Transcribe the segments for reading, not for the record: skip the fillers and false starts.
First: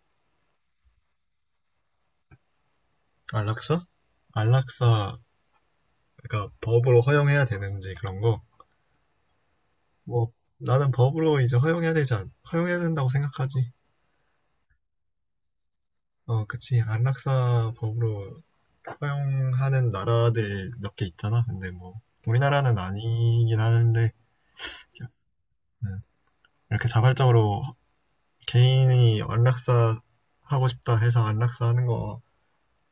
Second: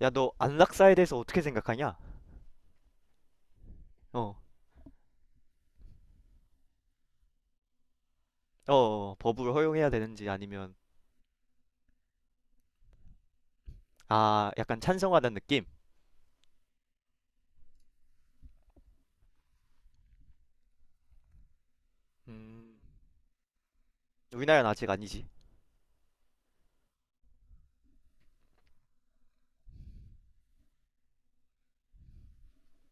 야, 너 안락사에 대해서 어떻게 생각하냐? 안락사? 어, 안락사가 법으로 허용해야 되는지 그런 거? 법을 허용해야 되는지 뭐 아니면 나는 법으로 이제 허용해야 된다고 생각하지. 아, 약간 찬성하는 느낌? 어, 그치. 안락사 법으로 허용하는 나라들 몇 개 있잖아. 근데 뭐 음, 우리나라는 아니긴 하는데 우리나라는 아직 아니지. 음, 이렇게 자발적으로 개인이 안락사 하고 싶다 해서 안락사 하는 거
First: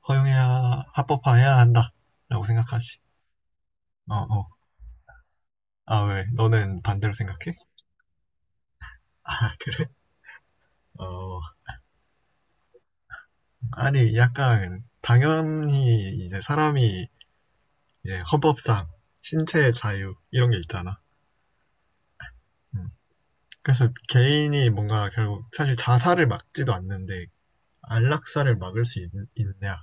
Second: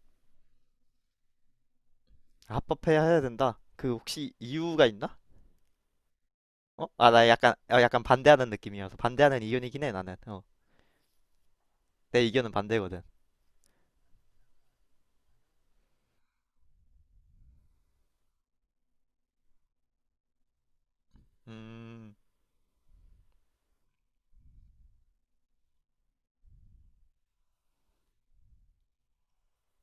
허용해야 합법화해야 한다라고 생각하지. 합법해야 해야 된다. 그 어, 혹시 어. 이유가 있나? 아, 왜? 너는 어? 아, 반대로 나 약간 생각해? 약간 반대하는 느낌이어서 반대하는 아, 의견이긴 그래? 해 나는. 어, 어, 내 의견은 반대거든. 아니 약간 당연히 이제 사람이 이제 헌법상 신체의 자유 이런 게 있잖아. 음, 음. 그래서 개인이 뭔가 결국 사실 자살을 막지도 않는데 안락사를 막을 수 있, 있냐라는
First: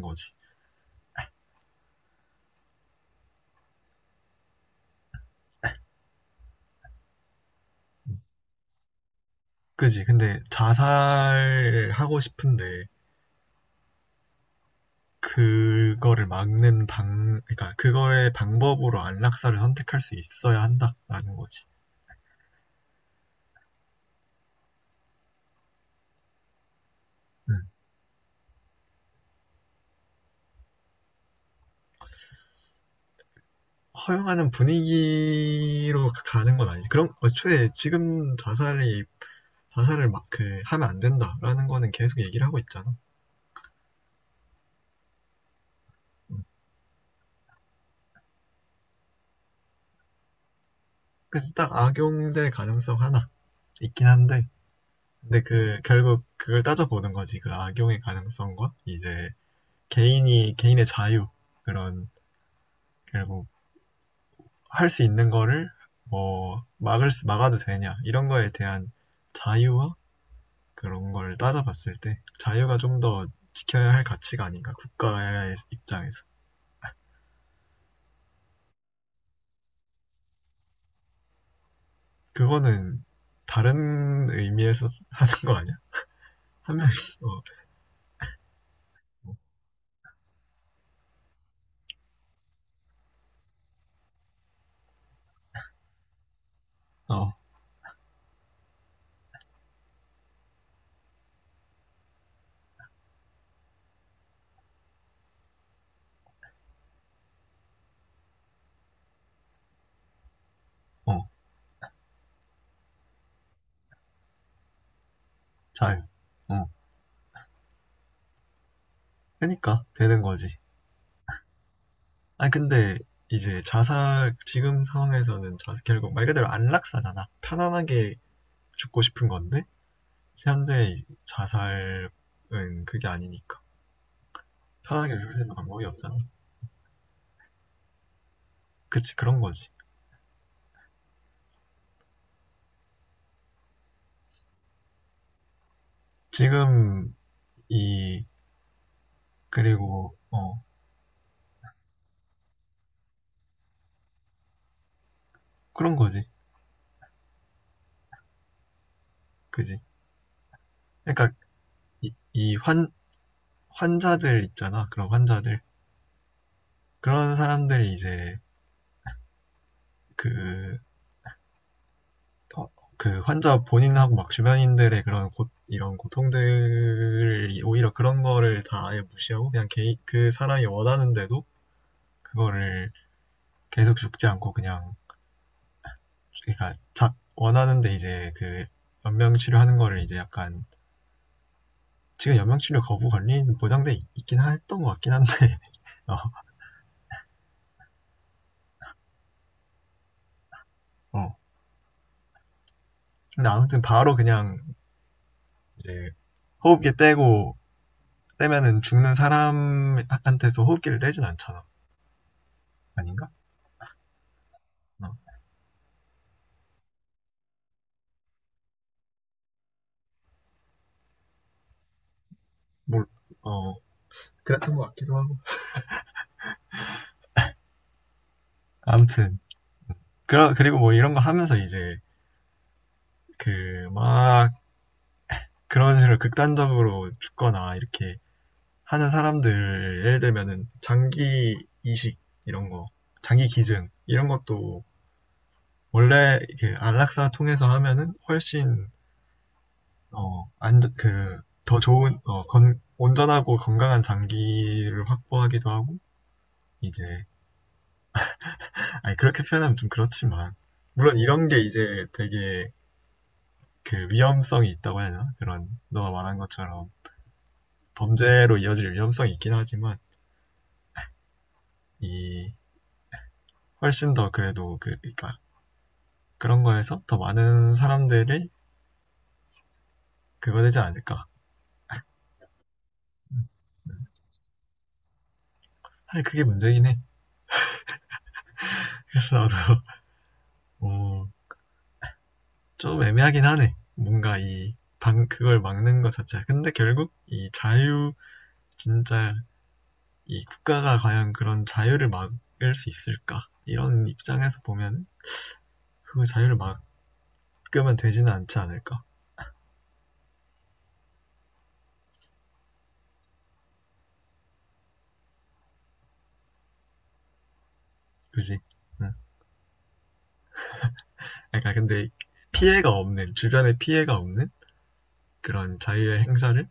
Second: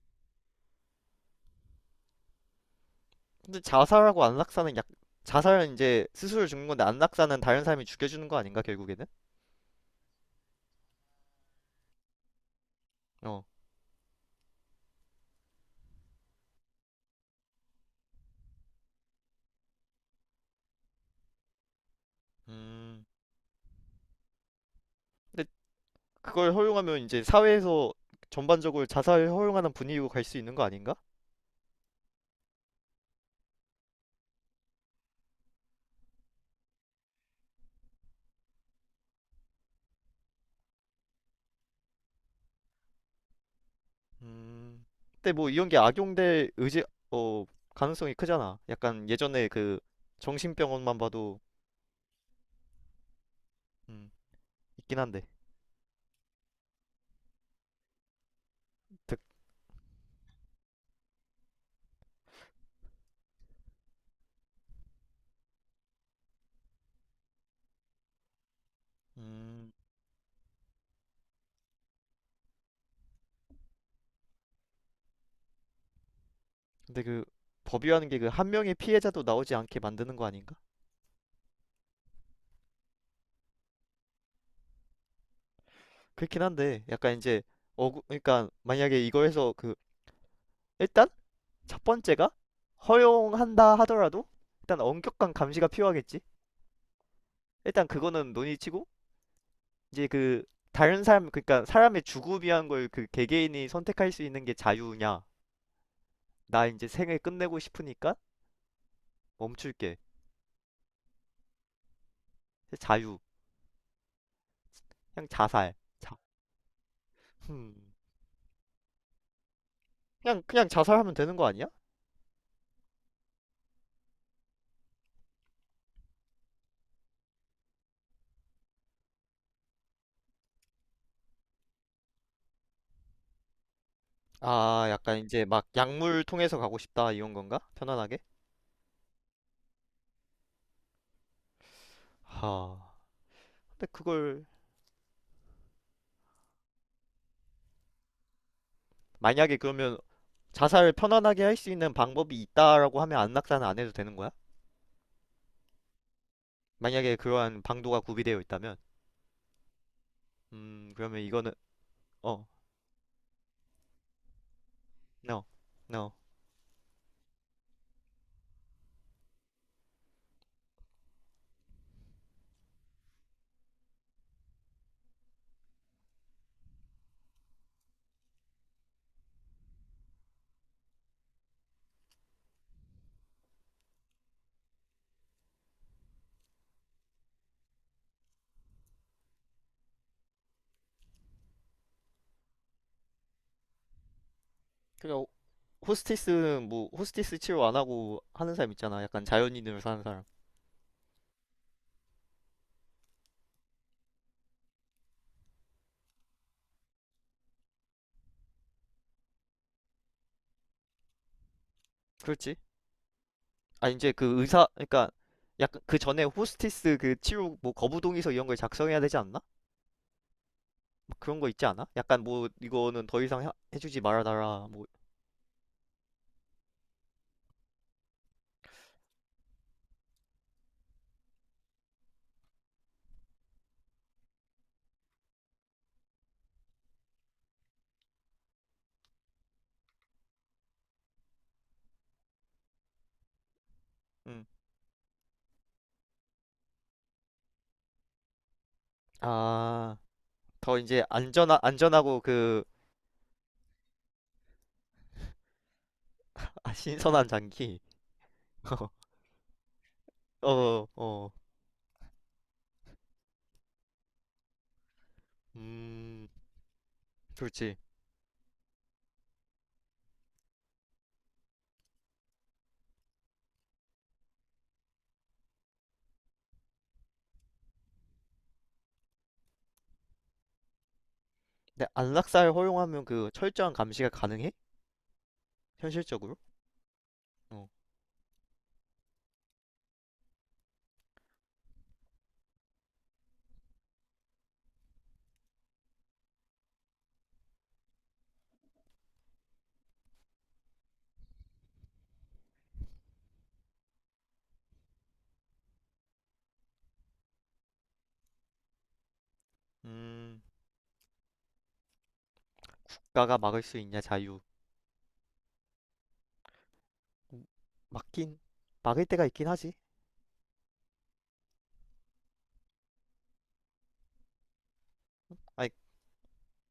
거지. 근데 자살하고 안락사는 약 자살은 이제 스스로 죽는 건데 안락사는 다른 사람이 죽여주는 거 아닌가 결국에는? 그지? 근데 자살하고 싶은데 어, 그러니까 그거의 방법으로 안락사를 선택할 수 있어야 한다라는 거지. 음, 근데 그걸 허용하면 이제 음. 사회에서 전반적으로 자살을 허용하는 분위기로 갈 수 있는 거 아닌가? 허용하는 분위기로 가는 건 아니지. 그럼 애초에 지금 자살이 자살을 막, 그, 하면 안 된다라는 거는 계속 얘기를 하고 있잖아. 음, 근데 뭐 이런 게 음. 악용될 의지 어 가능성이 크잖아. 약간 예전에 그 정신병원만 봐도 그래서 딱 악용될 가능성 하나 있긴 음, 한데, 있긴 한데. 근데 그, 결국 그걸 따져보는 거지. 그 악용의 가능성과 득- 이제 개인의 자유, 그런, 결국 할 수 있는 거를 뭐, 막아도 되냐, 이런 거에 대한 음, 자유와 그런 걸 따져봤을 때, 자유가 좀 더 지켜야 할 가치가 아닌가, 국가의 입장에서. 근데 그 법이라는 게 그 한 명의 피해자도 나오지 않게 만드는 거 아닌가? 그거는 다른 의미에서 하는 거 아니야? 그렇긴 한 한데 명이 약간 이제 어 그러니까 만약에 이거 해서 그 일단 첫 번째가 허용한다 하더라도 일단 엄격한 감시가 필요하겠지. 어, 어, 일단 그거는 논의치고 이제 그 다른 사람 그러니까 사람의 죽음이란 걸 그 개개인이 선택할 수 있는 게 자유냐? 나 이제 생을 끝내고 싶으니까 멈출게. 어, 자유. 그냥 자살. 잘, 자. 어, 음. 그러니까 되는 그냥 거지. 그냥 자살하면 되는 거 아니야? 아니 근데 이제 자살 지금 상황에서는 자살 결국 말 그대로 안락사잖아. 편안하게 죽고 싶은 건데 현재 자살은 그게 아니니까 아, 약간 편하게 죽을 수 이제 있는 막 방법이 없잖아. 약물 통해서 가고 싶다 이런 건가? 편안하게? 그치 그런 거지. 하. 근데 그걸 지금 이 만약에 그러면 그리고 어 자살을 편안하게 할 수 있는 방법이 있다라고 하면 안락사는 안 해도 되는 거야? 그런 거지. 만약에 그러한 방도가 구비되어 있다면, 그지. 그러면 그러니까 이거는 이 어, 이 환 환자들 있잖아. 그런 no, 환자들 no. 그런 사람들이 이제 그 어, 그 환자 본인하고 막 주변인들의 이런 고통들을 오히려 그런 거를 다 아예 무시하고 그 사람이 원하는데도 그거를 계속 죽지 않고 그냥 원하는데 이제 그 연명 치료하는 거를 이제 약간 지금 연명 치료 거부 권리는 있긴 했던 것 그래, 같긴 한데 호스티스 뭐 호스티스 치료 안 하고 하는 사람 있잖아. 약간 자연인으로 사는 사람. 어, 어. 근데 아무튼 바로 그냥 이제 호흡기 떼고 떼면은 죽는 사람한테서 호흡기를 떼진 않잖아 그렇지? 아닌가? 아 이제 그 의사 그러니까 어, 약간 그 전에 호스티스 그 치료 뭐 거부동의서 이런 걸 작성해야 되지 않나? 막 그런 거 있지 않아? 약간 뭐 이거는 뭘, 더 이상 해, 어, 해주지 말아달라 그랬던 것 뭐 같기도 하고. 아무튼 그리고 뭐 이런 거 하면서 이제 그 막 그런 식으로 극단적으로 죽거나 이렇게 하는 사람들 예를 들면은 장기 이식 이런 거 장기 기증 이런 음. 것도 원래 그 안락사 통해서 하면은 훨씬 아, 더 이제 안전하 어안그더 안전하고 좋은 그 온전하고 건강한 장기를 확보하기도 하고 아, 이제 신선한 장기. 아니 그렇게 표현하면 좀 그렇지만 어, 물론 어. 이런 게 이제 되게 그 위험성이 있다고 해야 하나 그런 너가 음. 말한 것처럼 그렇지. 범죄로 이어질 위험성이 있긴 하지만 이 훨씬 더 그래도 그러니까 그런 거에서 더 많은 사람들이 그거 되지 않을까. 근데 안락사를 허용하면 그 철저한 감시가 가능해? 사실 현실적으로? 그게 문제긴 해. 어. 그래서 나도 어, 좀 애매하긴 하네. 그걸 막는 것 자체가. 근데 결국 이 자유, 진짜 이 국가가 과연 그런 자유를 막을 수 있을까? 이런 입장에서 보면 그 자유를 막으면 되지는 않지 않을까? 음. 국가가 막을 수 있냐 자유 음, 막긴 그지? 막을 음. 때가 있긴 하지. 그러니까 근데 피해가 없는 주변에 피해가 없는 아니 그런 자유의 행사를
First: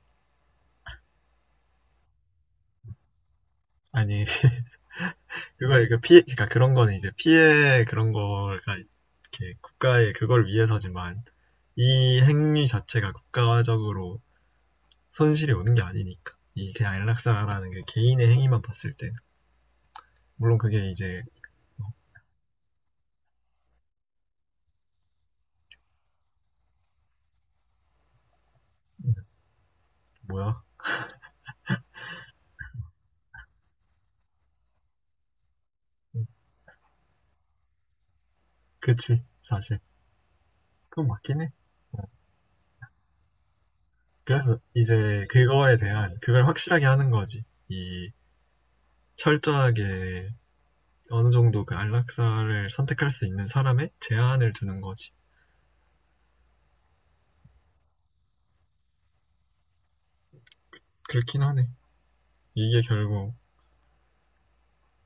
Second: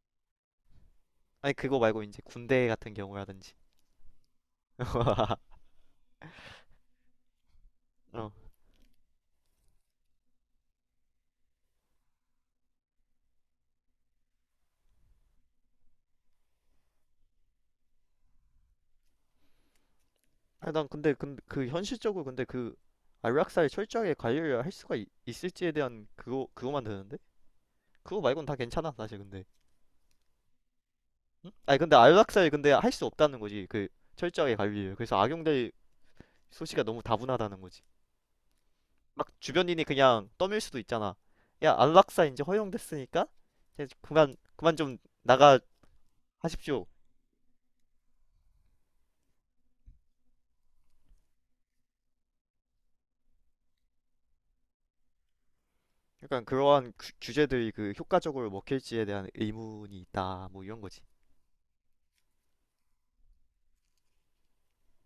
아니 그거 말고 이제 군대 같은 경우라든지 아니 그걸 그 피해 그러니까 그런 거는 이제 피해 그런 어 거가 이렇게 국가의 그걸 위해서지만 이 행위 자체가 국가적으로 손실이 오는 게 아니니까 이 그냥 안락사라는 게 개인의 행위만 봤을 때 물론 아니, 난 그게 근데 이제 근데 그 현실적으로 근데 그 안락사를 철저하게 관리를 할 수가 있, 있을지에 대한 그거 그거만 되는데 그거 말고는 다 괜찮아 사실 근데 뭐야 아니 근데 안락사를 근데 할 수 없다는 거지 그 철저하게 관리를 그래서 악용될 소지가 너무 다분하다는 거지 그치 막 사실 주변인이 그냥 떠밀 수도 그건 있잖아. 맞긴 해 야 안락사 이제 허용됐으니까 이제 그만 그래서 그만 좀 이제 나가 그거에 대한 그걸 확실하게 하십시오. 하는 거지 이 철저하게 어느 정도 그 안락사를 선택할 수 있는 사람의 제한을 두는 거지. 약간 그러한 규- 규제들이 그 효과적으로 먹힐지에 대한 의문이 있다. 뭐 이런 거지. 그렇긴 하네. 이게 결국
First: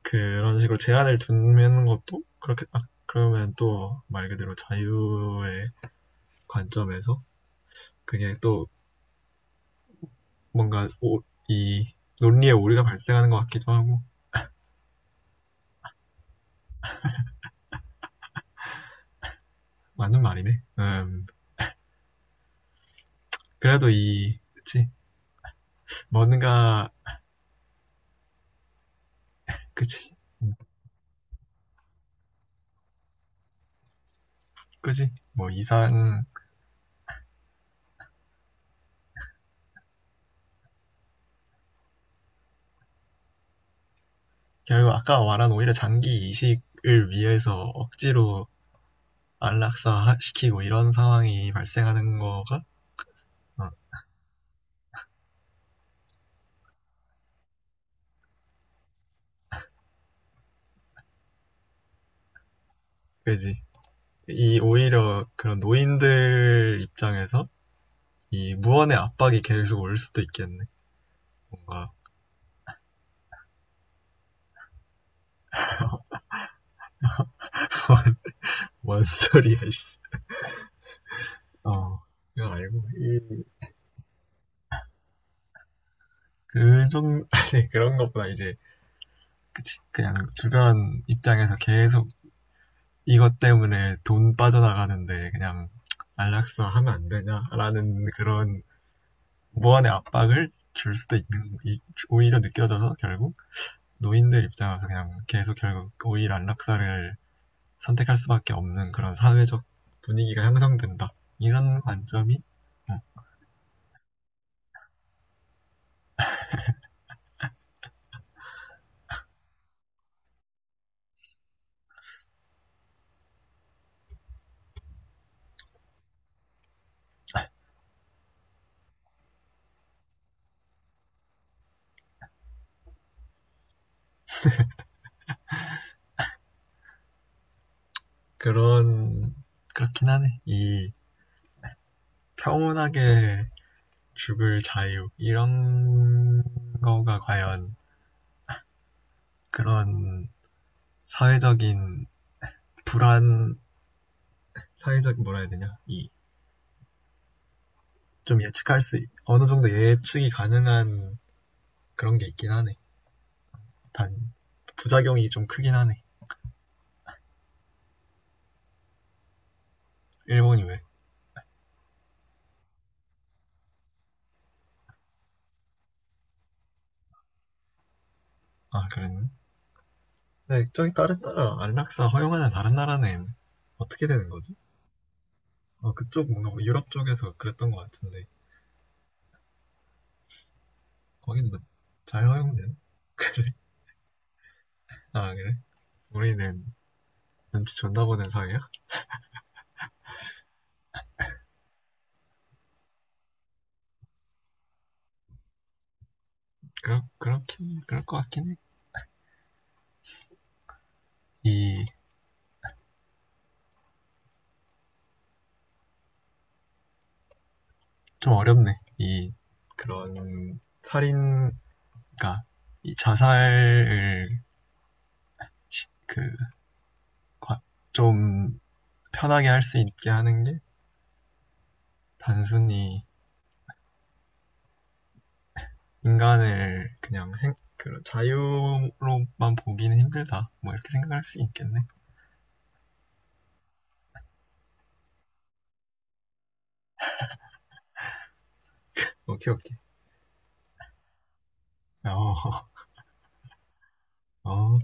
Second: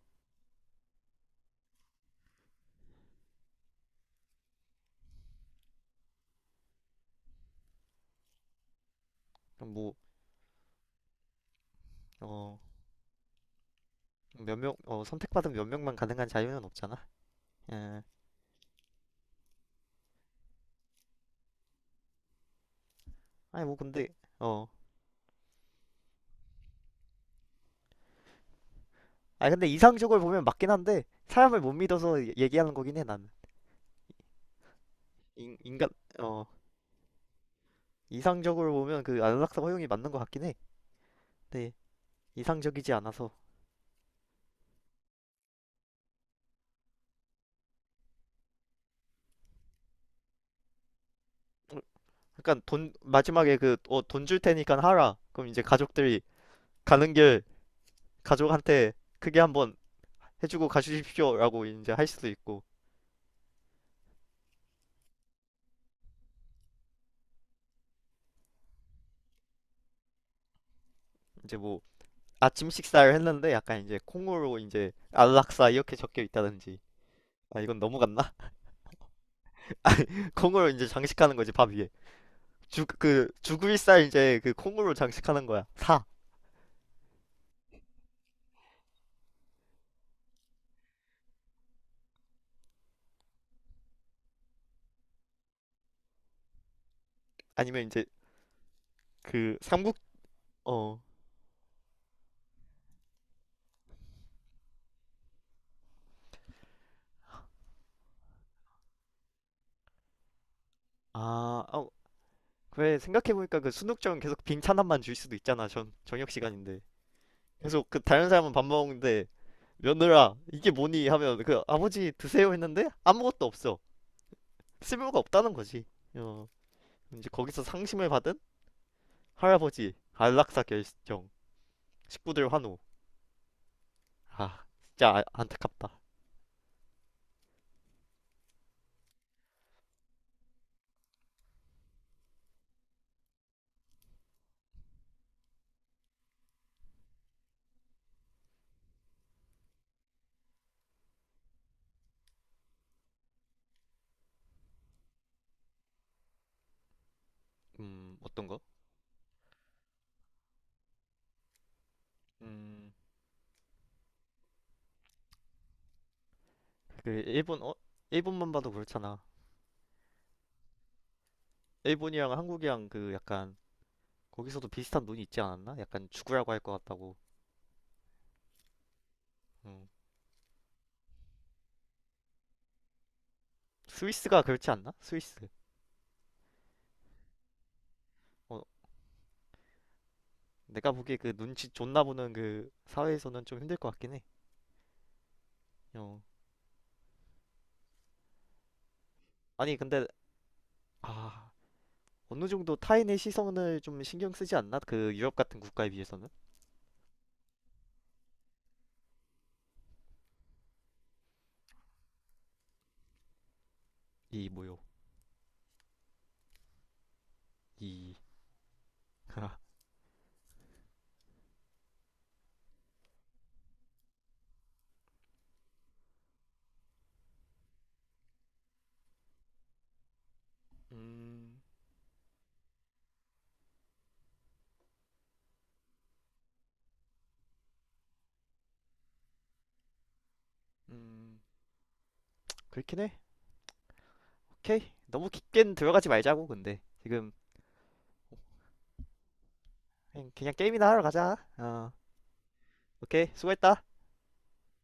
그런 식으로 제한을 두는 것도 그렇게 아, 그러면 또 말 그대로 자유의 관점에서 그게 또 그럼 뭐, 뭔가 오, 이 논리에 어, 오류가 발생하는 것 같기도 하고 몇 명, 어, 선택받은 몇 명만 가능한 자유는 없잖아. 예. 맞는 말이네. 아니 뭐 그래도 근데, 이 어. 그치 뭔가 아니 근데 그치 이상적으로 보면 음, 맞긴 한데 사람을 못 믿어서 얘- 얘기하는 거긴 해 나는. 그치 뭐 인, 인간, 이상 어, 이상적으로 보면 그 안락사 허용이 맞는 것 같긴 해. 네. 이상적이지 않아서. 결국 아까 말한 오히려 장기 이식을 위해서 억지로 안락사 시키고 이런 상황이 어, 발생하는 약간 거가 돈, 마지막에 어, 그, 어, 돈 줄 테니까 하라. 그럼 이제 가족들이 가는 길 가족한테 크게 한번 해주고 가주십시오라고 이제 할 수도 있고 그지. 이 오히려 그런 노인들 입장에서 이 무언의 압박이 계속 올 수도 있겠네. 이제 뭐 뭔가 아침 식사를 했는데 약간 이제 콩으로 이제 안락사 이렇게 적혀 있다든지 아 이건 너무 갔나? 원 소리야. 콩으로 이제 장식하는 거지 밥 위에 어. 그거 말고 죽그구을살 이제 그 콩으로 장식하는 거야 사 이그좀 아니 그런 것보다 이제 그치 그냥 주변 입장에서 계속 이것 때문에 돈 빠져나가는데 그냥 안락사 하면 안 아니면 이제 되냐라는 그런 그 무한의 삼국 압박을 줄 어아 수도 있는 오히려 느껴져서 결국 노인들 입장에서 그냥 계속 결국 오히려 안락사를 선택할 수밖에 없는 그런 사회적 분위기가 형성된다 이런 어, 관점이 그래 생각해보니까 그 순국정은 계속 빈찬함만 줄 수도 있잖아 전 저녁 시간인데 계속 그 다른 사람은 밥 먹는데 며느라 이게 뭐니 하면 그 아버지 드세요 했는데 아무것도 없어 쓸모가 없다는 거지. 어, 이제 거기서 상심을 받은 할아버지 안락사 결정, 식구들 환호. 아, 진짜 아- 안타깝다. 그런 그렇긴 하네 이 평온하게 죽을 자유 이런 거가 과연 그런 사회적인 불안 사회적 뭐라 해야 되냐 이 어떤 거? 어느 정도 예측이 가능한 그런 게 있긴 하네 음, 단 부작용이 좀 크긴 하네. 그 일본 어, 일본만 봐도 그렇잖아. 일본이 왜? 일본이랑 한국이랑 그 약간 거기서도 비슷한 논이 있지 않았나? 약간 죽으라고 할 것 같다고. 아, 그랬네. 음. 근데 저기 다른 나라 안락사 허용하는 다른 나라는 어떻게 되는 스위스가 거지? 그렇지 않나? 스위스. 어, 그쪽 뭔가 뭐 유럽 쪽에서 그랬던 것 같은데 어, 내가 보기에 그 거긴 눈치 존나 뭐잘 보는 그 허용된? 사회에서는 좀 힘들 것 같긴 해. 아 그래? 어. 우리는 눈치 존나 보는 사회야? 아니 근데 아 어느 정도 타인의 시선을 좀 신경 쓰지 않나? 그 유럽 같은 국가에 비해서는? 그럴 그렇긴 그럴 것 같긴 해. 이 이 뭐요? 이 좀 어렵네. 이 그런 살인 그러니까 이 자살을 그 좀 편하게 할 수 있게 하는 게 음, 단순히 인간을 그 자유로만 보기는 힘들다. 뭐 이렇게 생각할 음, 수 있겠네. 그렇긴 해. 오케이. 너무 깊게는 들어가지 말자고, 근데. 지금, 오케이, 오케이. 그냥, 그냥 게임이나 하러 가자. 어, 어, 오케이. 수고했다. 어.